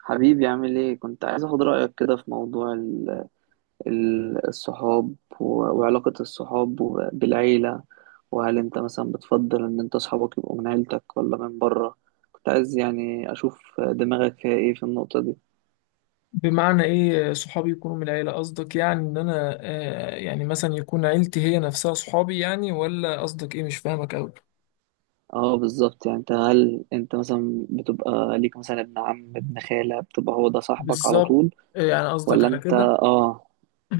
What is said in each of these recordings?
حبيبي عامل ايه؟ كنت عايز اخد رأيك كده في موضوع الصحاب و- وعلاقة الصحاب بالعيلة، وهل انت مثلا بتفضل ان انت صحابك يبقوا من عيلتك ولا من بره؟ كنت عايز يعني اشوف دماغك فيها ايه في النقطة دي. بمعنى ايه صحابي يكونوا من العيلة؟ قصدك يعني ان انا يعني مثلا يكون عيلتي هي نفسها صحابي، يعني ولا قصدك ايه؟ مش فاهمك اوي. اه بالظبط، يعني انت هل انت مثلا بتبقى ليك مثلا ابن عم، ابن خالة، بتبقى هو ده صاحبك على بالظبط. طول يعني قصدك ولا؟ على انت كده. اه.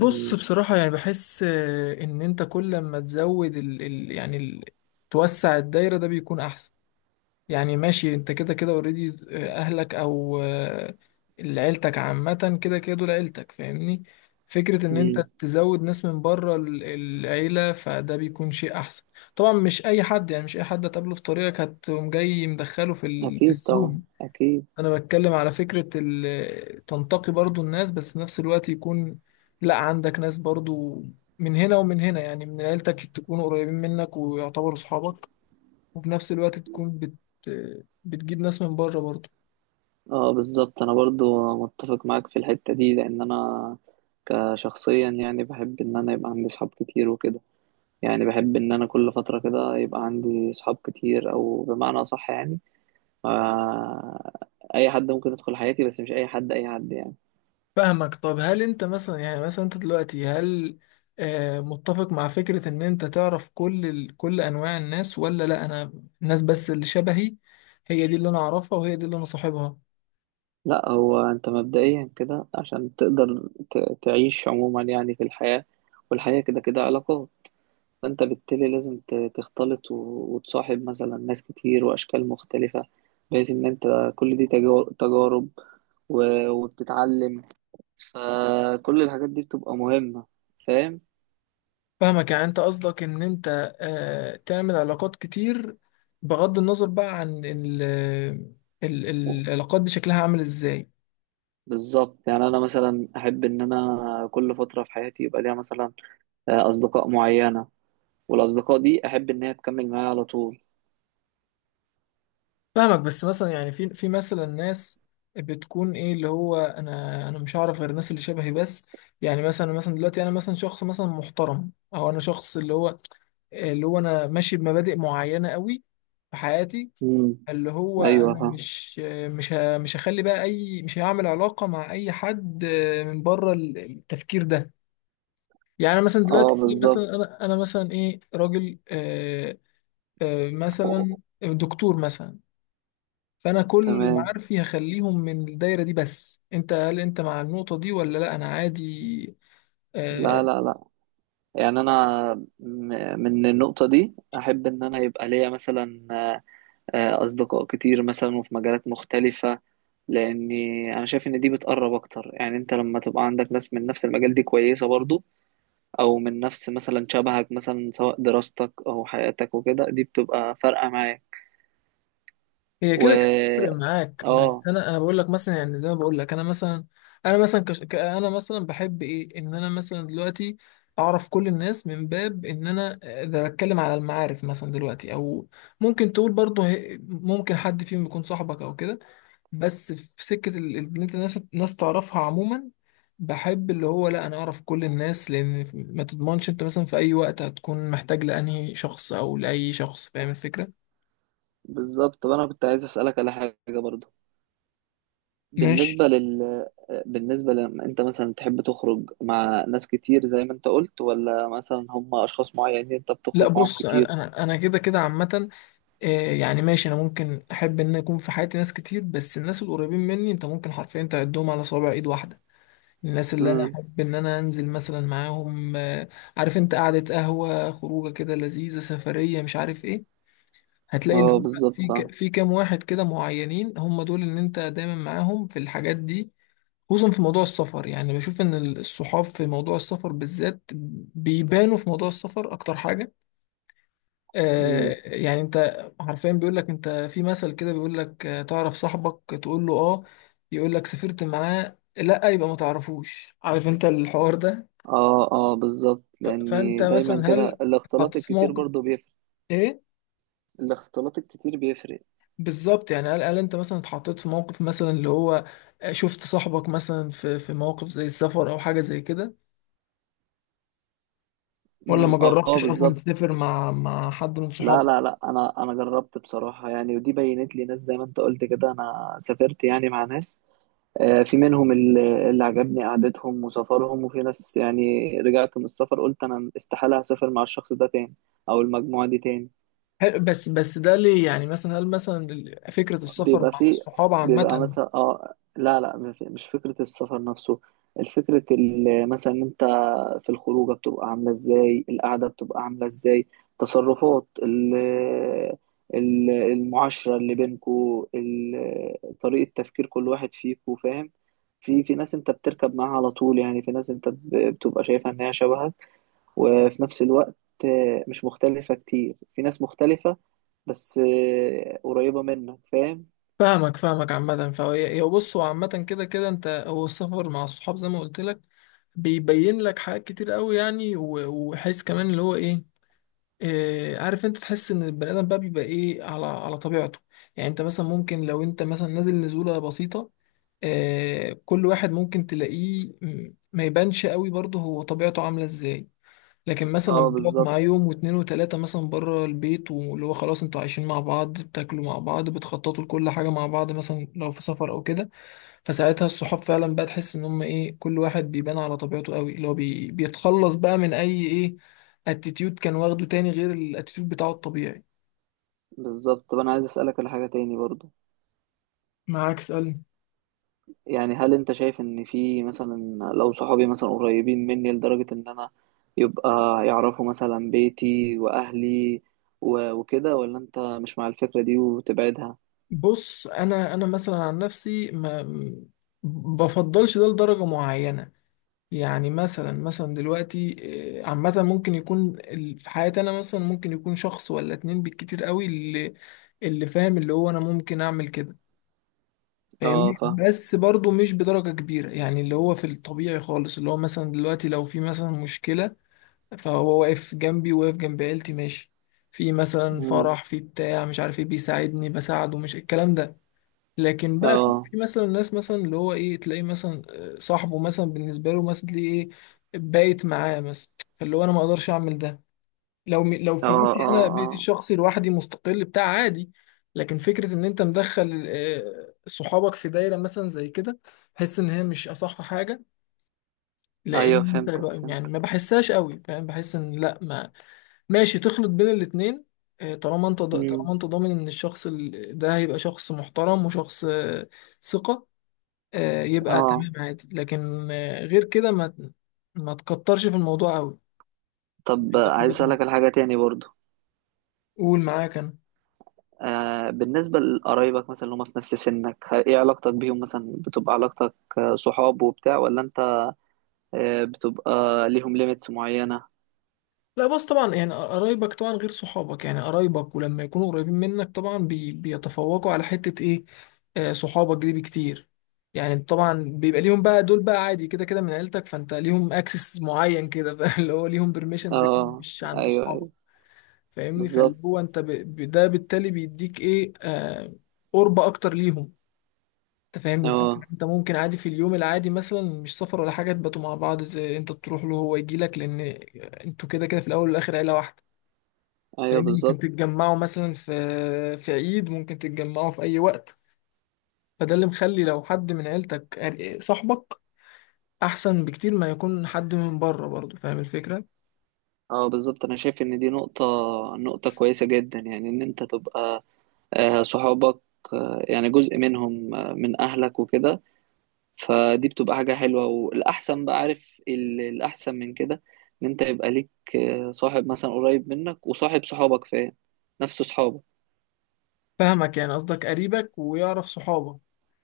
بص مم. بصراحة يعني بحس ان انت كل ما تزود ال يعني توسع الدايرة ده بيكون احسن. يعني ماشي انت كده كده اوريدي، اهلك او عيلتك عامة كده كده، دول عيلتك فاهمني. فكرة ان انت مم. تزود ناس من بره العيلة فده بيكون شيء احسن. طبعا مش اي حد، يعني مش اي حد هتقابله في طريقك هتقوم جاي مدخله في اكيد طبعا، الزوم. اكيد. انا بتكلم على فكرة تنتقي برضو الناس، بس في نفس الوقت يكون، لا، عندك ناس برضو من هنا ومن هنا، يعني من عيلتك تكونوا قريبين منك ويعتبروا صحابك، وفي نفس الوقت بتجيب ناس من بره برضه. اه بالظبط، انا برضو متفق معاك في الحتة دي، لان انا كشخصيا يعني بحب ان انا يبقى عندي صحاب كتير وكده. يعني بحب ان انا كل فترة كده يبقى عندي صحاب كتير، او بمعنى اصح يعني آه، اي حد ممكن يدخل حياتي، بس مش اي حد اي حد يعني. فاهمك. طب هل انت مثلا، يعني مثلا انت دلوقتي، هل متفق مع فكرة ان انت تعرف كل انواع الناس، ولا لا، انا الناس بس اللي شبهي هي دي اللي انا اعرفها وهي دي اللي انا صاحبها؟ لا، هو انت مبدئيا كده عشان تقدر تعيش عموما يعني في الحياة، والحياة كده كده علاقات، فانت بالتالي لازم تختلط وتصاحب مثلا ناس كتير واشكال مختلفة، بحيث ان انت كل دي تجارب وبتتعلم، فكل الحاجات دي بتبقى مهمة. فاهم؟ فاهمك، يعني انت قصدك ان انت تعمل علاقات كتير بغض النظر بقى عن العلاقات دي شكلها عامل ازاي. بالظبط، يعني انا مثلا احب ان انا كل فترة في حياتي يبقى ليها مثلا اصدقاء معينة، والاصدقاء دي احب ان هي تكمل معايا على طول. فاهمك، بس مثلا يعني في مثلا ناس بتكون ايه، اللي هو انا مش هعرف غير الناس اللي شبهي بس. يعني مثلا دلوقتي انا مثلا شخص، مثلا محترم، او انا شخص اللي هو اللي هو انا ماشي بمبادئ معينة قوي في حياتي، امم اللي هو ايوه انا فاهم. مش مش ه- مش هخلي بقى اي، مش هعمل علاقه مع اي حد من بره التفكير ده. يعني أنا مثلا دلوقتي اه سي، بالظبط. مثلا انا مثلا ايه راجل، مثلا دكتور مثلا، فانا كل تمام. معارفي هخليهم من الدايره دي. بس انت هل انت مع النقطه دي، ولا لا انا عادي؟ لا آه، لا لا، يعني انا من النقطه دي احب ان انا يبقى ليا مثلا اصدقاء كتير مثلا وفي مجالات مختلفه، لاني انا شايف ان دي بتقرب اكتر. يعني انت لما تبقى عندك ناس من نفس المجال دي كويسه برضو، او من نفس مثلا شبهك، مثلا سواء دراستك او حياتك وكده، دي بتبقى فارقه معاك. هي كده كده بتفرق و معاك، بس اه انا بقول لك مثلا، يعني زي ما بقول لك، انا مثلا، انا مثلا بحب ايه ان انا مثلا دلوقتي اعرف كل الناس، من باب ان انا اذا بتكلم على المعارف مثلا دلوقتي، او ممكن تقول برضه، ممكن حد فيهم يكون صاحبك او كده، بس في سكة ان انت ناس ناس تعرفها عموما. بحب اللي هو لا، انا اعرف كل الناس، لان ما تضمنش انت مثلا في اي وقت هتكون محتاج لانهي شخص او لاي شخص، فاهم الفكرة؟ بالظبط. طب انا كنت عايز اسالك على حاجه برضو، ماشي. بالنسبة لل، بالنسبة لما انت مثلا تحب تخرج مع ناس كتير زي ما انت قلت، ولا مثلا هم اشخاص معينين انت لا بتخرج معاهم بص، كتير؟ انا انا أنا كده كده عامه. يعني ماشي، انا ممكن احب ان يكون في حياتي ناس كتير، بس الناس القريبين مني انت ممكن حرفيا تعدهم على صوابع ايد واحده. الناس اللي انا امم احب ان انا انزل مثلا معاهم، عارف انت، قعده قهوه، خروجه كده لذيذه، سفريه، مش عارف ايه، هتلاقي اللي اه هو بالظبط، فاهم. في كام واحد كده معينين، هم دول ان انت دايما معاهم في الحاجات دي. خصوصا في موضوع السفر، يعني بشوف ان الصحاب في موضوع السفر بالذات بيبانوا في موضوع السفر اكتر حاجه. امم يعني انت حرفيا بيقول لك انت في مثل كده، بيقول لك تعرف صاحبك؟ تقول له اه، يقول لك سافرت معاه؟ لا، يبقى ما تعرفوش، عارف انت الحوار ده. اه اه بالظبط، فانت لاني دايما مثلا كده هل اتحطيت الاختلاط في الكتير موقف، برضو بيفرق. ايه، الاختلاط الكتير بيفرق. بالظبط، يعني هل انت مثلا اتحطيت في موقف، مثلا اللي هو شفت صاحبك مثلا في مواقف زي السفر او حاجه زي كده، ولا ما اه جربتش اصلا بالظبط. تسافر مع حد من صحابك؟ لا لا لا، انا جربت بصراحة يعني، ودي بينت لي ناس زي ما انت قلت كده. انا سافرت يعني مع ناس، في منهم اللي عجبني قعدتهم وسفرهم، وفي ناس يعني رجعت من السفر قلت انا استحالة هسافر مع الشخص ده تاني، او المجموعة دي تاني. حلو، بس ده ليه يعني، مثلا هل مثلا فكرة السفر بيبقى مع فيه، الصحاب بيبقى عامة؟ مثلا اه لا لا مش فكرة السفر نفسه، الفكرة مثلا انت في الخروجة بتبقى عاملة ازاي، القعدة بتبقى عاملة ازاي، تصرفات المعاشرة اللي بينكو، طريقة تفكير كل واحد فيكو، فاهم؟ في ناس انت بتركب معاها على طول، يعني في ناس انت بتبقى شايفها ان هي شبهك، وفي نفس الوقت مش مختلفة كتير، في ناس مختلفة بس قريبة منك، فاهم؟ فاهمك عامة، هو بص، هو عامة كده كده، انت هو السفر مع الصحاب زي ما قلت لك بيبين لك حاجات كتير قوي، يعني وحس كمان اللي هو ايه، اه، عارف انت تحس ان البني ادم بقى بيبقى ايه على طبيعته. يعني انت مثلا ممكن لو انت مثلا نازل نزولة بسيطة، كل واحد ممكن تلاقيه، ما يبانش قوي برضه هو طبيعته عاملة ازاي، لكن مثلا لما اه بتقعد معاه بالظبط. يوم واتنين وتلاتة مثلا بره البيت، واللي هو خلاص انتوا عايشين مع بعض، بتاكلوا مع بعض، بتخططوا لكل حاجة مع بعض، مثلا لو في سفر او كده، فساعتها الصحاب فعلا بقى تحس ان هم ايه، كل واحد بيبان على طبيعته قوي، اللي هو بيتخلص بقى من اي ايه، اتيتيود كان واخده تاني غير الاتيتيود بتاعه الطبيعي. بالظبط، طب انا عايز اسالك على حاجه تاني برضو، معاك، اسألني. يعني هل انت شايف ان في مثلا، لو صحابي مثلا قريبين مني لدرجه ان انا يبقى يعرفوا مثلا بيتي واهلي وكده، ولا انت مش مع الفكره دي وتبعدها؟ بص انا مثلا عن نفسي ما بفضلش ده لدرجة معينة، يعني مثلا دلوقتي عامة ممكن يكون في حياتي، أنا مثلا ممكن يكون شخص ولا اتنين بالكتير قوي اللي فاهم، اللي هو أنا ممكن أعمل كده اه فاهمني، فاهم. بس برضو مش بدرجة كبيرة يعني، اللي هو في الطبيعي خالص، اللي هو مثلا دلوقتي لو في مثلا مشكلة فهو واقف جنبي، واقف جنب عيلتي ماشي، في مثلا مم. فرح، في بتاع مش عارف ايه، بيساعدني، بساعده، مش الكلام ده. لكن بقى في اه في مثلا ناس، مثلا اللي هو ايه، تلاقيه مثلا صاحبه مثلا، بالنسبه له مثلا تلاقيه ايه بايت معاه مثلا، فاللي هو انا ما اقدرش اعمل ده. لو اه في بيتي، اه. انا اه بيتي الشخصي لوحدي مستقل بتاع، عادي، لكن فكره ان انت مدخل صحابك في دايره مثلا زي كده بحس ان هي مش اصح حاجه، ايوه لان انت فهمتك، بقى يعني فهمتك. ما بحسهاش قوي فاهم، بحس ان لا. ما ماشي تخلط بين الاتنين. طالما مم. انت ضامن ان الشخص ده هيبقى شخص محترم وشخص ثقة، يبقى اه. تمام عادي، لكن غير كده ما تكترش في الموضوع قوي. طب ده عايز وجهة اسالك على نظري. حاجه تاني برضو، قول، معاك انا. آه بالنسبة لقرايبك مثلا اللي هم في نفس سنك، ايه علاقتك بيهم؟ مثلا بتبقى علاقتك آه، صحاب وبتاع، ولا انت آه بتبقى ليهم ليميتس معينة؟ لا، بس طبعا يعني قرايبك طبعا غير صحابك، يعني قرايبك ولما يكونوا قريبين منك طبعا بيتفوقوا على حتة ايه، صحابك دي بكتير. يعني طبعا بيبقى ليهم بقى، دول بقى عادي كده كده من عيلتك، فانت ليهم اكسس معين كده بقى اللي هو ليهم بيرميشنز كده اه مش عند ايوه صحابك ايوه فاهمني. فاللي بالظبط. هو انت ده بالتالي بيديك ايه، قرب اكتر ليهم. انت فاهم الفكره، اه انت ممكن عادي في اليوم العادي مثلا مش سفر ولا حاجه تباتوا مع بعض، انت تروح له هو يجي لك، لان انتوا كده كده في الاول والاخر عيله واحده ايوه فاهم. ممكن بالظبط. تتجمعوا مثلا في عيد، ممكن تتجمعوا في اي وقت، فده اللي مخلي لو حد من عيلتك صاحبك احسن بكتير ما يكون حد من بره برضه، فاهم الفكره. اه بالظبط، انا شايف ان دي نقطة، نقطة كويسة جدا، يعني ان انت تبقى آه صحابك آه يعني جزء منهم آه من اهلك وكده، فدي بتبقى حاجة حلوة. والأحسن بقى، عارف الأحسن من كده، إن أنت يبقى ليك آه، صاحب مثلا قريب منك وصاحب صحابك، فاهم؟ نفس صحابك. فاهمك، يعني قصدك قريبك ويعرف صحابك.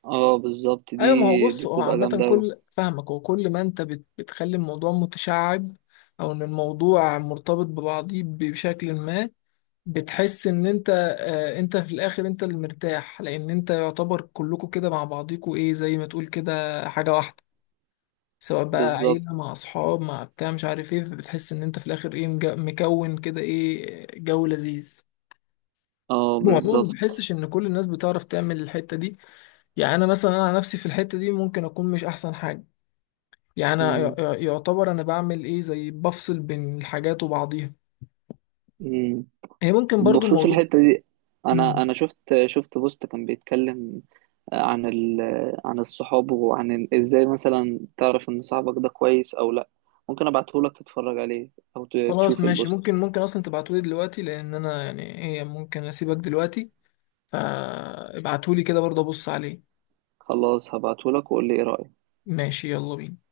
اه بالظبط دي، ايوه، ما هو بص، دي هو بتبقى عامة جامدة أوي. كل فاهمك، وكل ما انت بتخلي الموضوع متشعب، او ان الموضوع مرتبط ببعضيه بشكل ما، بتحس ان انت، انت في الاخر، انت اللي مرتاح، لان انت يعتبر كلكم كده مع بعضيكوا ايه، زي ما تقول كده حاجة واحدة، سواء بقى بالظبط. عيلة مع اصحاب مع بتاع مش عارف ايه، فبتحس ان انت في الاخر ايه مكون كده ايه جو لذيذ. اه وعموما ما بالظبط. بحسش ان كل الناس بتعرف تعمل الحتة دي، يعني انا مثلا انا على نفسي في الحتة دي ممكن اكون مش احسن حاجة، يعني أنا مم. يعتبر أنا بعمل إيه، زي بفصل بين الحاجات وبعضيها. مم. هي ممكن برضو بخصوص الموضوع. الحتة دي، أنا مم. أنا شفت بوست كان بيتكلم عن ال، عن الصحاب وعن إزاي مثلا تعرف إن صاحبك ده كويس أو لأ. ممكن أبعتهولك تتفرج عليه، أو خلاص تشوف ماشي، البوست. ممكن أصلا تبعتولي دلوقتي، لأن أنا يعني هي ممكن أسيبك دلوقتي، فابعتولي كده برضه أبص عليه. خلاص، هبعتهولك وقول لي ايه رأيك. ماشي، يلا بينا.